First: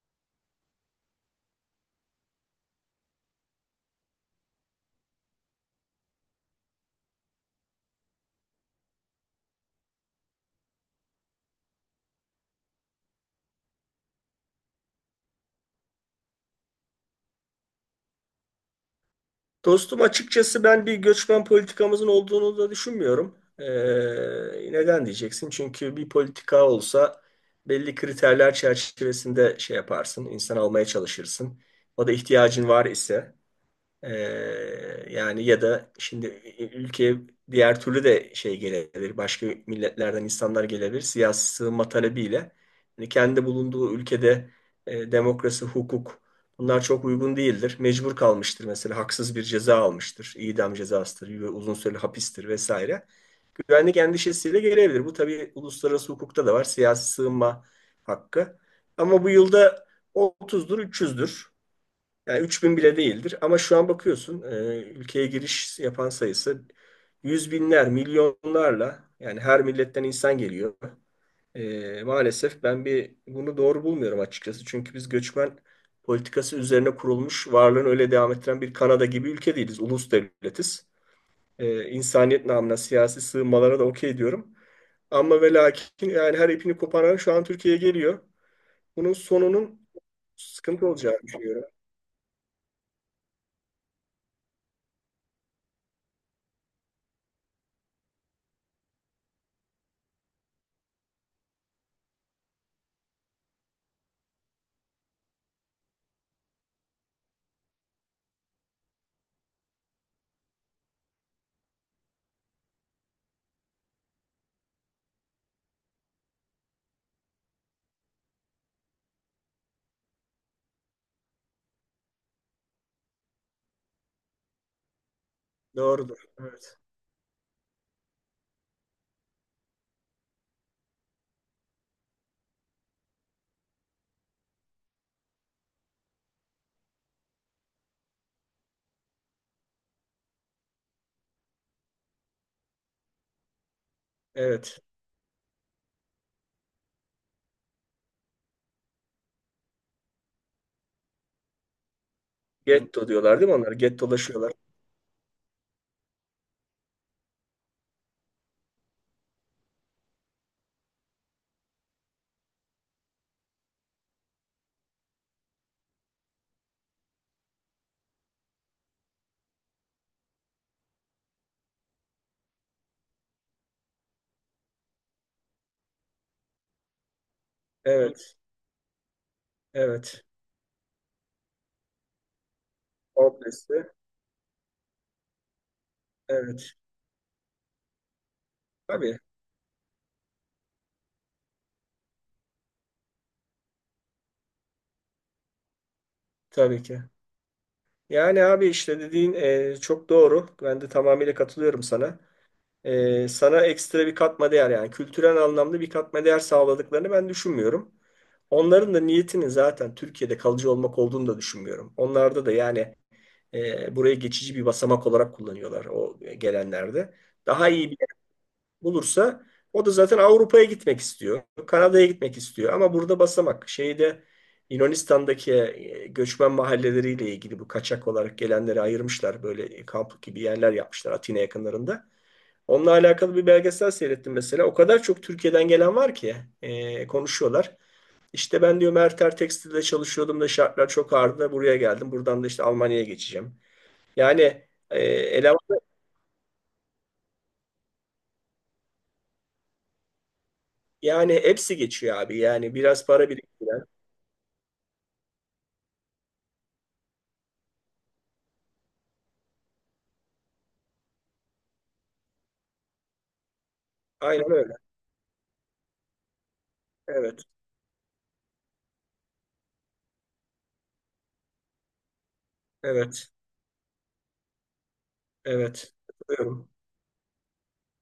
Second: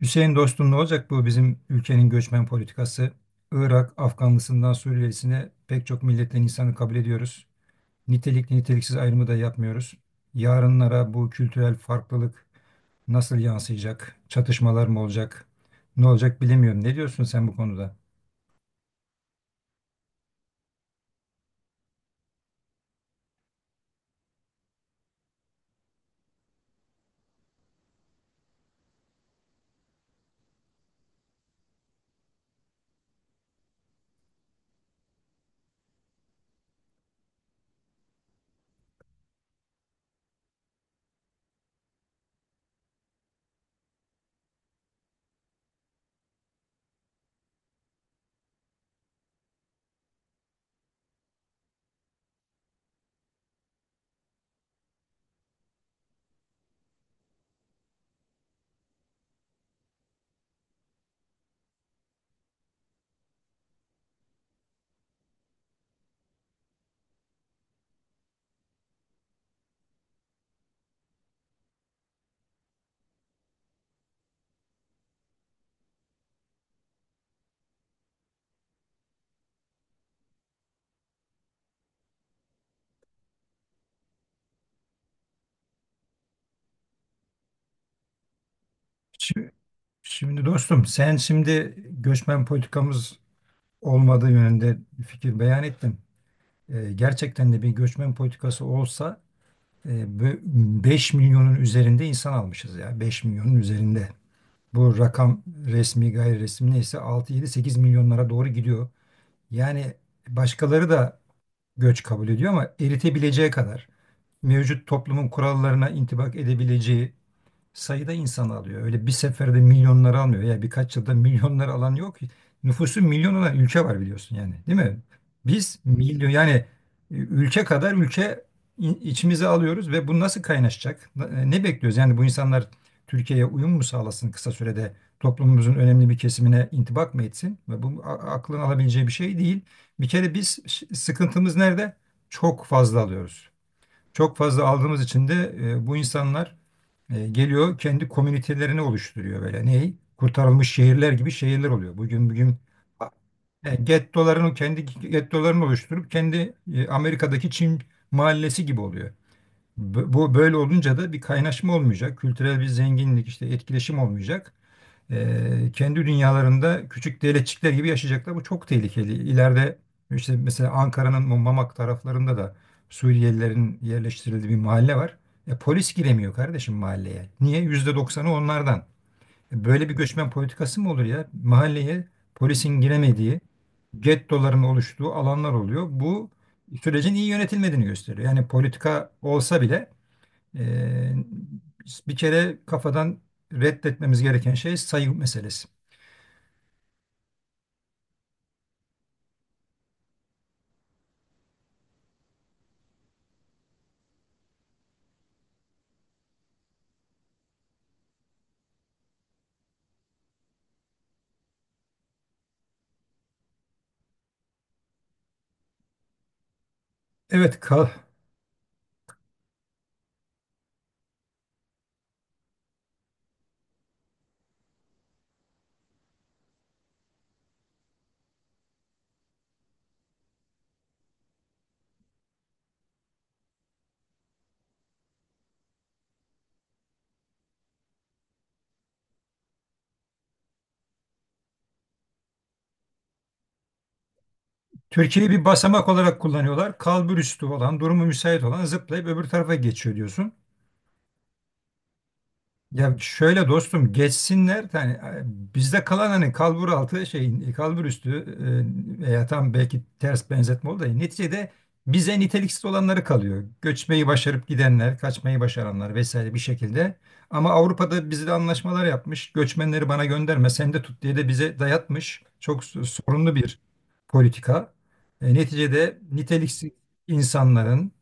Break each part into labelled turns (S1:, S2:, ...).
S1: Hüseyin dostum ne olacak bu bizim ülkenin göçmen politikası? Irak, Afganlısından Suriyelisine pek çok milletten insanı kabul ediyoruz. Nitelikli niteliksiz ayrımı da yapmıyoruz. Yarınlara bu kültürel farklılık nasıl yansıyacak? Çatışmalar mı olacak? Ne olacak bilemiyorum. Ne diyorsun sen bu konuda?
S2: Dostum, açıkçası ben bir göçmen politikamızın olduğunu da düşünmüyorum. Neden diyeceksin? Çünkü bir politika olsa belli kriterler çerçevesinde şey yaparsın, insan almaya çalışırsın. O da ihtiyacın var ise. Ee, Yani ya da şimdi ülkeye diğer türlü de şey gelebilir. Başka milletlerden insanlar gelebilir. Siyasi sığınma talebiyle. Yani kendi bulunduğu ülkede demokrasi, hukuk bunlar çok uygun değildir. Mecbur kalmıştır, mesela haksız bir ceza almıştır. İdam cezasıdır, uzun süreli hapistir vesaire. Güvenlik endişesiyle gelebilir. Bu tabii uluslararası hukukta da var. Siyasi sığınma hakkı. Ama bu yılda 30'dur, 300'dür. Yani 3.000 bile değildir ama şu an bakıyorsun ülkeye giriş yapan sayısı yüz binler, milyonlarla, yani her milletten insan geliyor. Maalesef ben bir bunu doğru bulmuyorum açıkçası. Çünkü biz göçmen politikası üzerine kurulmuş, varlığını öyle devam ettiren bir Kanada gibi ülke değiliz. Ulus devletiz. İnsaniyet namına siyasi sığınmalara da okey diyorum. Ama ve lakin yani her ipini koparan şu an Türkiye'ye geliyor. Bunun
S1: Şimdi,
S2: sonunun
S1: şimdi dostum
S2: sıkıntı
S1: sen
S2: olacağını düşünüyorum.
S1: şimdi göçmen politikamız olmadığı yönünde fikir beyan ettin. Gerçekten de bir göçmen politikası olsa. E, bu 5 milyonun üzerinde insan almışız ya, 5 milyonun üzerinde. Bu rakam resmi gayri resmi neyse 6, 7, 8 milyonlara doğru gidiyor. Yani başkaları da göç kabul ediyor ama eritebileceği kadar, mevcut toplumun kurallarına intibak edebileceği sayıda insan alıyor. Öyle bir seferde milyonları almıyor. Ya birkaç yılda milyonları alan yok. Nüfusu milyon olan ülke var biliyorsun yani, değil mi? Biz
S2: Doğrudur.
S1: milyon yani
S2: Evet.
S1: ülke kadar ülke içimize alıyoruz ve bu nasıl kaynaşacak? Ne bekliyoruz? Yani bu insanlar Türkiye'ye uyum mu sağlasın kısa sürede? Toplumumuzun önemli bir kesimine intibak mı etsin? Ve bu aklın alabileceği bir şey değil. Bir kere biz, sıkıntımız nerede? Çok fazla alıyoruz. Çok fazla
S2: Evet.
S1: aldığımız için de bu insanlar geliyor, kendi komünitelerini oluşturuyor böyle. Ney? Kurtarılmış şehirler gibi şehirler oluyor. Bugün
S2: Getto diyorlar değil mi onlar?
S1: e,
S2: Gettolaşıyorlar.
S1: gettolarını kendi gettolarını oluşturup, kendi Amerika'daki Çin mahallesi gibi oluyor. Bu böyle olunca da bir kaynaşma olmayacak, kültürel bir zenginlik, işte etkileşim olmayacak, kendi dünyalarında küçük devletçikler gibi yaşayacaklar. Bu çok tehlikeli. İleride işte mesela Ankara'nın bu Mamak taraflarında da Suriyelilerin yerleştirildiği bir mahalle var. Polis giremiyor kardeşim mahalleye. Niye? %90'ı
S2: Evet,
S1: onlardan. Böyle bir
S2: evet.
S1: göçmen politikası mı olur ya? Mahalleye polisin giremediği,
S2: Komplesi.
S1: gettoların oluştuğu alanlar oluyor. Bu
S2: Evet.
S1: sürecin iyi yönetilmediğini gösteriyor. Yani politika
S2: Tabii,
S1: olsa bile, e, bir kere kafadan reddetmemiz gereken şey sayı meselesi.
S2: tabii ki. Yani abi, işte dediğin çok doğru. Ben de tamamıyla katılıyorum sana. Sana ekstra bir katma değer, yani kültürel anlamda bir katma değer sağladıklarını ben düşünmüyorum. Onların da niyetinin zaten Türkiye'de kalıcı olmak olduğunu da düşünmüyorum. Onlarda da yani burayı geçici bir basamak olarak kullanıyorlar, o gelenlerde.
S1: Evet,
S2: Daha
S1: kal.
S2: iyi bir bulursa o da zaten Avrupa'ya gitmek istiyor. Kanada'ya gitmek istiyor. Ama burada basamak. Şeyde Yunanistan'daki göçmen mahalleleriyle ilgili bu kaçak olarak gelenleri ayırmışlar. Böyle kamp gibi yerler yapmışlar Atina yakınlarında. Onunla alakalı bir belgesel seyrettim mesela. O kadar çok Türkiye'den gelen var ki konuşuyorlar. İşte ben diyor Merter Tekstil'de çalışıyordum da şartlar çok ağırdı da buraya geldim. Buradan da işte Almanya'ya geçeceğim. Yani
S1: Türkiye'yi bir
S2: eleman,
S1: basamak olarak kullanıyorlar. Kalburüstü olan, durumu müsait olan zıplayıp öbür tarafa geçiyor diyorsun.
S2: yani hepsi geçiyor abi. Yani
S1: Ya
S2: biraz para
S1: şöyle
S2: biriktiren.
S1: dostum, geçsinler yani, bizde kalan hani kalbur altı şey, kalbur üstü veya tam, belki ters benzetme oldu da neticede bize niteliksiz olanları kalıyor. Göçmeyi başarıp
S2: Aynen öyle.
S1: gidenler, kaçmayı başaranlar vesaire bir şekilde.
S2: Evet,
S1: Ama Avrupa'da bizle anlaşmalar yapmış. Göçmenleri bana gönderme, sen de tut diye de bize dayatmış. Çok
S2: evet,
S1: sorunlu bir politika.
S2: evet.
S1: Neticede
S2: Katılıyorum.
S1: niteliksiz insanların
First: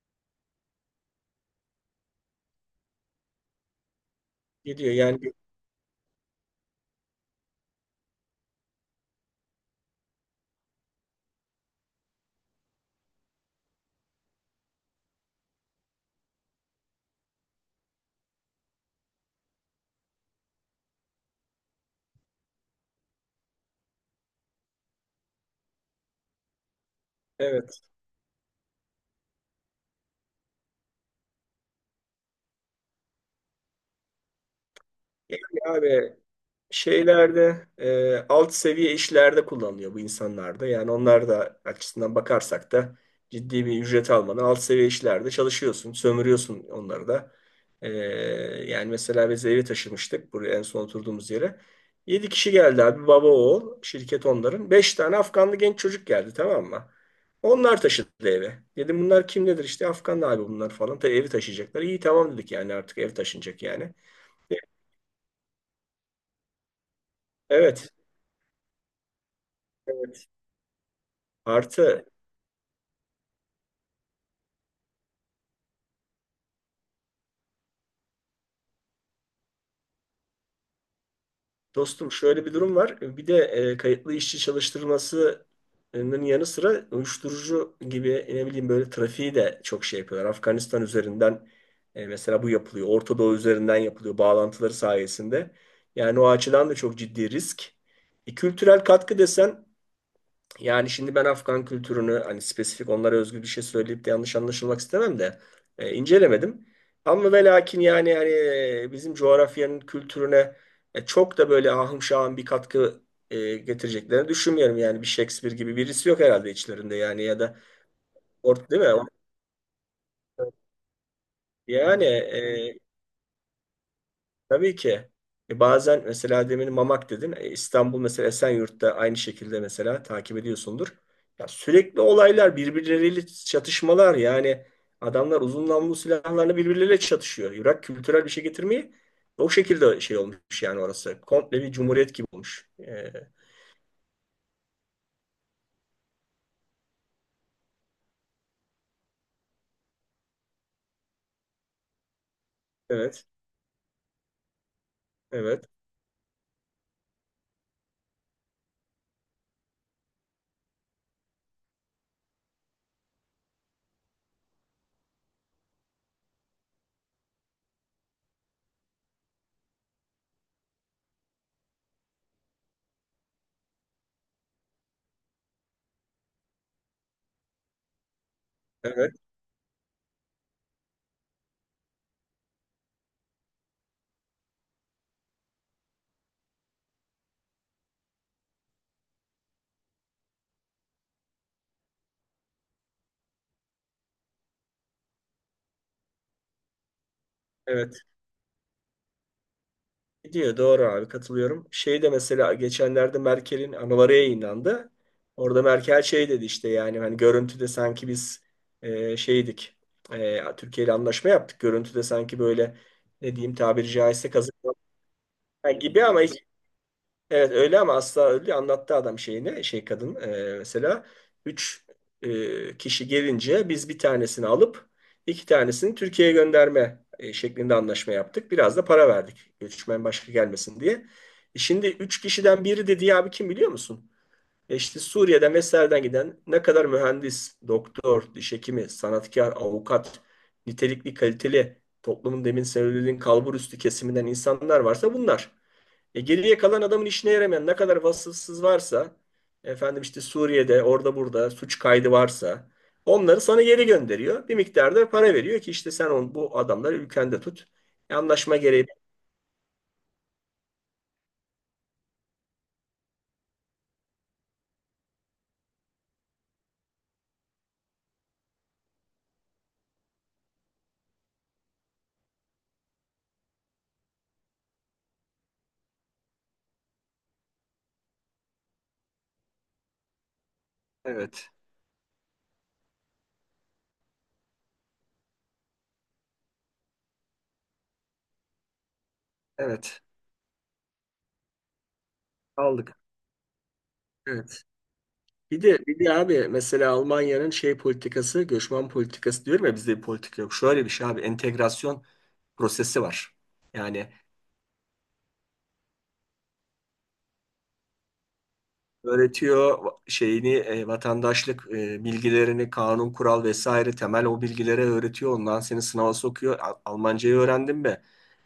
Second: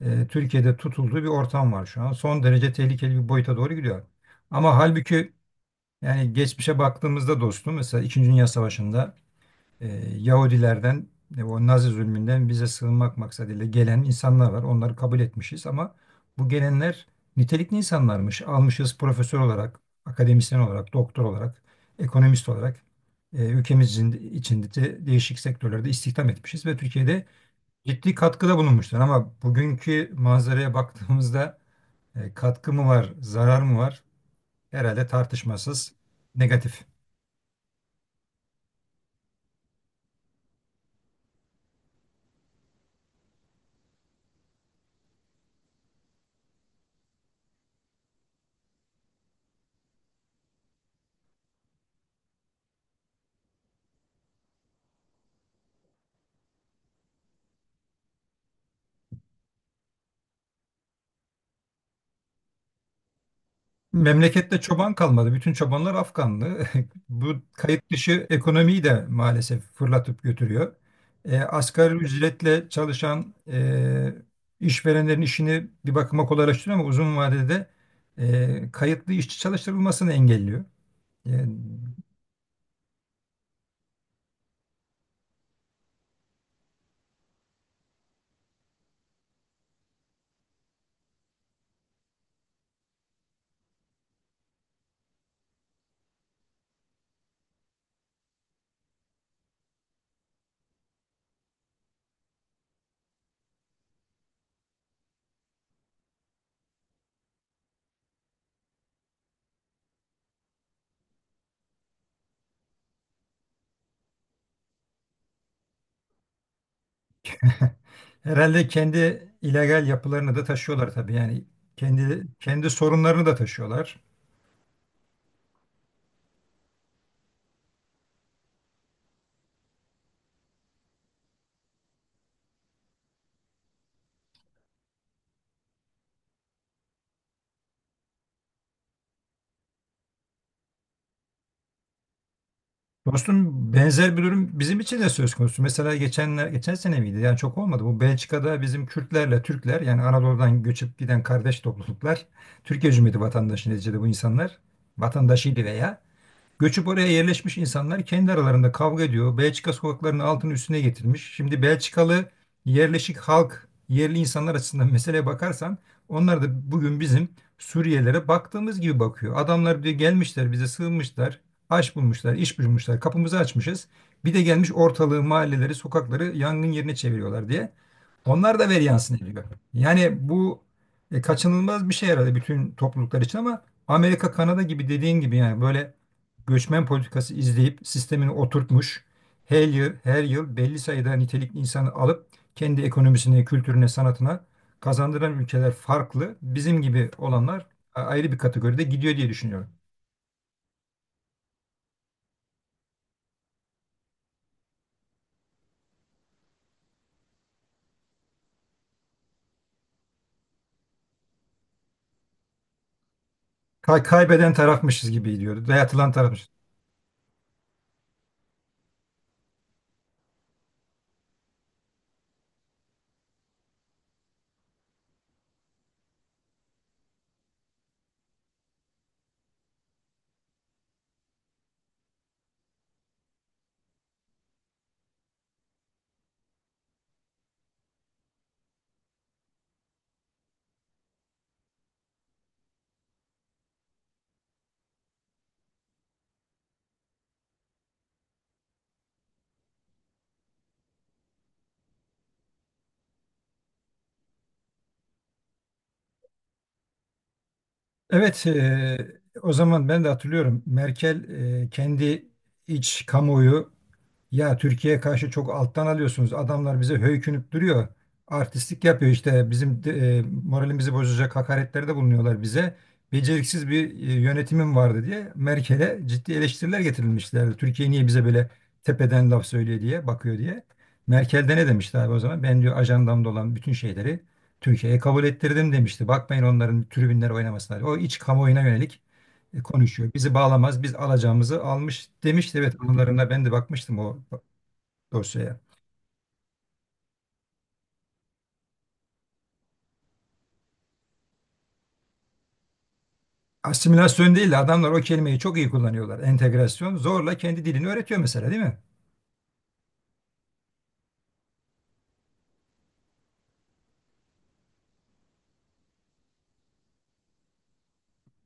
S1: Türkiye'de tutulduğu bir ortam var şu an. Son derece tehlikeli bir boyuta doğru gidiyor. Ama
S2: Gidiyor
S1: halbuki
S2: yani.
S1: yani, geçmişe baktığımızda dostum, mesela İkinci Dünya Savaşı'nda e, Yahudilerden, o Nazi zulmünden bize sığınmak maksadıyla gelen insanlar var. Onları kabul etmişiz ama bu gelenler nitelikli insanlarmış. Almışız, profesör olarak, akademisyen olarak, doktor olarak, ekonomist olarak, ülkemizin içinde de değişik sektörlerde istihdam etmişiz ve Türkiye'de
S2: Evet.
S1: ciddi katkıda bulunmuşlar. Ama bugünkü manzaraya baktığımızda katkı mı var, zarar mı var? Herhalde
S2: Yani
S1: tartışmasız
S2: abi,
S1: negatif.
S2: şeylerde alt seviye işlerde kullanılıyor bu insanlarda. Yani onlar da açısından bakarsak da ciddi bir ücret almadan alt seviye işlerde çalışıyorsun, sömürüyorsun onları da. E, Yani mesela biz evi taşımıştık buraya, en son oturduğumuz yere. 7 kişi geldi abi, baba oğul şirket onların. 5 tane Afganlı genç çocuk geldi, tamam mı? Onlar taşıdı eve. Dedim bunlar kim nedir, işte Afganlı abi bunlar falan. Tabii evi taşıyacaklar. İyi, tamam dedik, yani artık ev taşınacak yani.
S1: Memlekette çoban kalmadı. Bütün çobanlar Afganlı. Bu
S2: Evet.
S1: kayıt dışı ekonomiyi de maalesef fırlatıp
S2: Evet.
S1: götürüyor. Asgari
S2: Artı
S1: ücretle çalışan işverenlerin işini bir bakıma kolaylaştırıyor ama uzun vadede kayıtlı işçi çalıştırılmasını engelliyor. E,
S2: Dostum, şöyle bir durum var. Bir de kayıtlı işçi çalıştırmasının yanı sıra uyuşturucu gibi, ne bileyim, böyle trafiği de çok şey yapıyorlar. Afganistan üzerinden mesela bu yapılıyor. Orta Doğu üzerinden yapılıyor bağlantıları sayesinde. Yani o açıdan da çok ciddi risk. Kültürel katkı desen, yani şimdi ben Afgan kültürünü, hani spesifik onlara özgü bir şey söyleyip de yanlış anlaşılmak istemem de incelemedim. Ama ve lakin yani hani bizim coğrafyanın kültürüne çok da böyle ahım şahım bir katkı getireceklerini düşünmüyorum. Yani bir Shakespeare gibi birisi yok herhalde içlerinde, yani ya da
S1: Herhalde
S2: Değil mi?
S1: kendi illegal yapılarını da taşıyorlar tabii. Yani
S2: Yani
S1: kendi sorunlarını da taşıyorlar.
S2: tabii ki. Bazen mesela demin Mamak dedin. İstanbul mesela Esenyurt'ta aynı şekilde mesela takip ediyorsundur. Ya sürekli olaylar, birbirleriyle çatışmalar, yani adamlar uzun namlulu silahlarla birbirleriyle çatışıyor. Irak kültürel bir şey getirmeyi o şekilde şey olmuş yani orası. Komple bir cumhuriyet gibi olmuş.
S1: Dostum benzer bir durum bizim için de söz konusu. Mesela geçen sene miydi? Yani çok olmadı. Bu Belçika'da bizim Kürtlerle Türkler, yani Anadolu'dan göçüp giden kardeş topluluklar, Türkiye Cumhuriyeti
S2: Evet,
S1: vatandaşı neticede bu insanlar, vatandaşıydı
S2: evet,
S1: veya göçüp oraya yerleşmiş insanlar kendi aralarında kavga ediyor. Belçika sokaklarının altını üstüne getirmiş. Şimdi Belçikalı yerleşik halk, yerli insanlar açısından meseleye bakarsan, onlar da bugün bizim Suriyelilere baktığımız gibi bakıyor. Adamlar diyor, gelmişler bize sığınmışlar, aş bulmuşlar, iş bulmuşlar, kapımızı açmışız. Bir de gelmiş ortalığı, mahalleleri, sokakları yangın yerine çeviriyorlar diye. Onlar da veri
S2: evet,
S1: yansın ediyor. Yani bu kaçınılmaz bir şey herhalde bütün topluluklar için ama Amerika, Kanada gibi, dediğin gibi yani böyle göçmen politikası izleyip sistemini oturtmuş, her yıl, her yıl belli sayıda nitelikli insanı alıp kendi ekonomisine, kültürüne, sanatına kazandıran ülkeler farklı. Bizim gibi olanlar
S2: evet.
S1: ayrı bir kategoride gidiyor diye düşünüyorum.
S2: Gidiyor doğru abi, katılıyorum. Şey de, mesela geçenlerde Merkel'in anıları yayınlandı. Orada Merkel şey dedi, işte yani hani görüntüde sanki biz şeydik. Türkiye ile anlaşma yaptık. Görüntüde sanki böyle, ne diyeyim, tabiri caizse
S1: Kaybeden
S2: kazık
S1: tarafmışız gibi gidiyordu.
S2: gibi
S1: Dayatılan
S2: ama hiç.
S1: tarafmışız.
S2: Evet, öyle ama asla öyle anlattı adam şeyini, şey kadın mesela 3 kişi gelince biz bir tanesini alıp 2 tanesini Türkiye'ye gönderme şeklinde anlaşma yaptık. Biraz da para verdik göçmen başka gelmesin diye. Şimdi 3 kişiden biri dedi ya abi, kim biliyor musun? İşte Suriye'den vesaireden giden ne kadar mühendis, doktor, diş hekimi, sanatkar, avukat, nitelikli, kaliteli, toplumun demin söylediğin kalbur üstü kesiminden insanlar varsa bunlar. Geriye kalan, adamın işine yaramayan ne kadar vasıfsız varsa, efendim işte Suriye'de orada burada suç kaydı varsa, onları sana geri gönderiyor. Bir miktarda para veriyor ki işte sen bu adamları ülkende tut.
S1: Evet,
S2: Anlaşma gereği.
S1: o zaman ben de hatırlıyorum. Merkel, kendi iç kamuoyu, ya Türkiye'ye karşı çok alttan alıyorsunuz. Adamlar bize höykünüp duruyor. Artistlik yapıyor işte. Bizim moralimizi bozacak hakaretlerde bulunuyorlar bize. Beceriksiz bir yönetimim vardı diye Merkel'e ciddi eleştiriler getirilmişlerdi. Türkiye niye bize böyle tepeden laf söylüyor diye, bakıyor diye. Merkel
S2: Evet.
S1: de ne demişti abi o zaman? Ben diyor ajandamda olan bütün şeyleri Türkiye'ye kabul ettirdim demişti. Bakmayın onların tribünler oynamasına. O iç kamuoyuna yönelik
S2: Evet.
S1: konuşuyor. Bizi bağlamaz, biz alacağımızı almış demişti. Evet,
S2: Aldık.
S1: anılarına ben de bakmıştım o
S2: Evet.
S1: dosyaya.
S2: Bir de abi, mesela Almanya'nın şey politikası, göçmen politikası diyorum ya, bizde bir politika yok. Şöyle bir şey abi, entegrasyon prosesi var. Yani
S1: Asimilasyon değil de adamlar o kelimeyi çok iyi kullanıyorlar. Entegrasyon zorla kendi dilini öğretiyor mesela, değil mi?
S2: öğretiyor şeyini vatandaşlık bilgilerini, kanun, kural vesaire temel o bilgilere öğretiyor. Ondan seni sınava sokuyor. Al- Almancayı öğrendin mi?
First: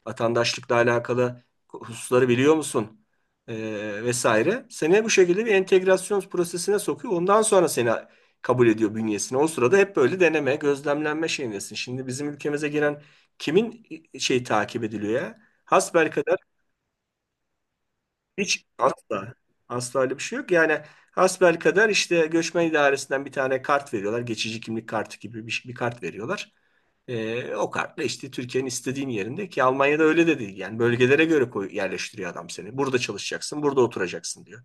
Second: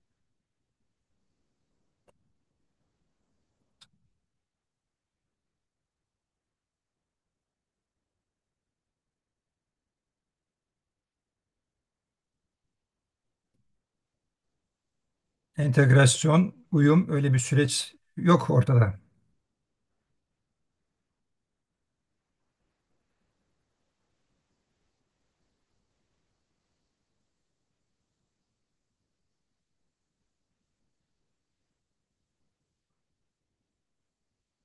S2: Vatandaşlıkla alakalı hususları biliyor musun? E, vesaire. Seni bu şekilde bir entegrasyon prosesine sokuyor. Ondan sonra seni kabul ediyor bünyesine. O sırada hep böyle deneme, gözlemlenme şeyindesin. Şimdi bizim ülkemize giren kimin şey takip ediliyor ya?
S1: Entegrasyon, uyum, öyle bir süreç yok
S2: Hiç,
S1: ortada.
S2: asla. Asla öyle bir şey yok. Yani hasbelkader işte göçmen idaresinden bir tane kart veriyorlar. Geçici kimlik kartı gibi bir kart veriyorlar. O kartla işte Türkiye'nin istediğin yerinde, ki Almanya'da öyle de değil. Yani bölgelere göre koy, yerleştiriyor adam seni. Burada çalışacaksın, burada oturacaksın diyor.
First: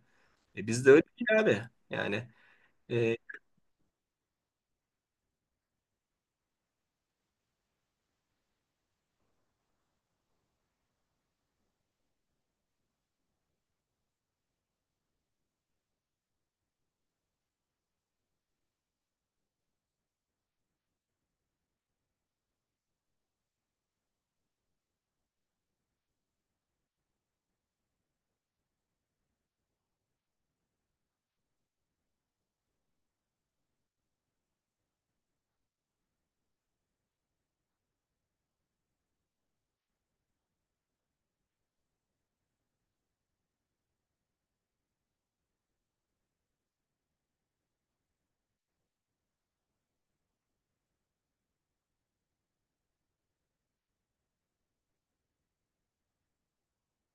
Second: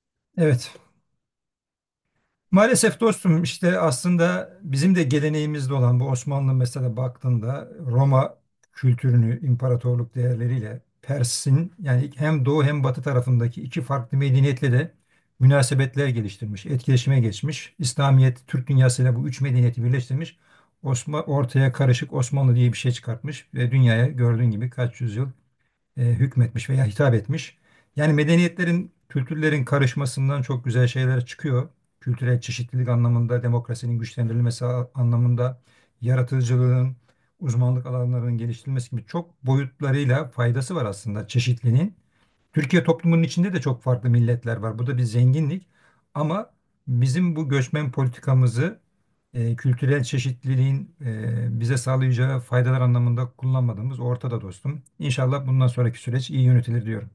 S1: Evet.
S2: Bizde öyle değil abi. Yani
S1: Maalesef
S2: e,
S1: dostum işte, aslında bizim de geleneğimizde olan bu, Osmanlı mesela baktığında Roma kültürünü, imparatorluk değerleriyle Pers'in, yani hem doğu hem batı tarafındaki iki farklı medeniyetle de münasebetler geliştirmiş, etkileşime geçmiş. İslamiyet, Türk dünyasıyla bu üç medeniyeti birleştirmiş. Ortaya karışık Osmanlı diye bir şey çıkartmış ve dünyaya gördüğün gibi kaç yüzyıl hükmetmiş veya hitap etmiş. Yani medeniyetlerin, kültürlerin karışmasından çok güzel şeyler çıkıyor. Kültürel çeşitlilik anlamında, demokrasinin güçlendirilmesi anlamında, yaratıcılığın, uzmanlık alanlarının geliştirilmesi gibi çok boyutlarıyla faydası var aslında çeşitliliğin. Türkiye toplumunun içinde de çok farklı milletler var. Bu da bir zenginlik. Ama bizim bu göçmen politikamızı kültürel çeşitliliğin bize sağlayacağı faydalar anlamında kullanmadığımız ortada dostum. İnşallah bundan sonraki süreç iyi yönetilir diyorum.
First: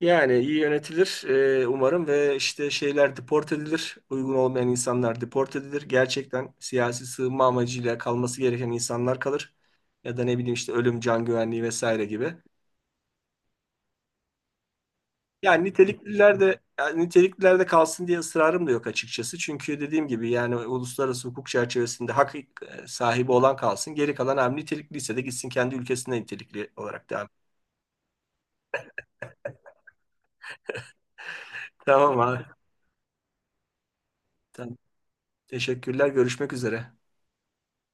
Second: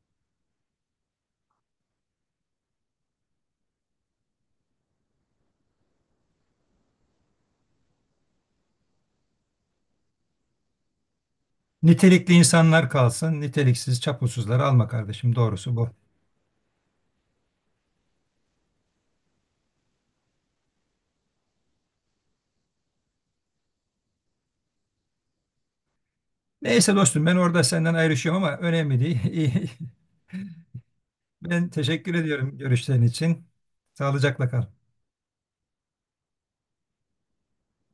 S2: yani iyi yönetilir umarım ve işte şeyler deport edilir. Uygun olmayan insanlar deport edilir. Gerçekten siyasi sığınma amacıyla kalması gereken insanlar kalır. Ya da ne bileyim, işte ölüm, can güvenliği vesaire gibi.
S1: Nitelikli insanlar kalsın, niteliksiz çapulsuzları alma kardeşim.
S2: Yani
S1: Doğrusu bu.
S2: nitelikliler de, yani nitelikliler de kalsın diye ısrarım da yok açıkçası. Çünkü dediğim gibi yani uluslararası hukuk çerçevesinde hak sahibi olan kalsın. Geri kalan hem nitelikliyse de gitsin kendi ülkesinde nitelikli
S1: Neyse
S2: olarak
S1: dostum,
S2: devam.
S1: ben orada senden ayrışıyorum ama önemli değil. Ben teşekkür
S2: Tamam abi.
S1: ediyorum görüşlerin için. Sağlıcakla kal.
S2: Tamam. Teşekkürler. Görüşmek üzere.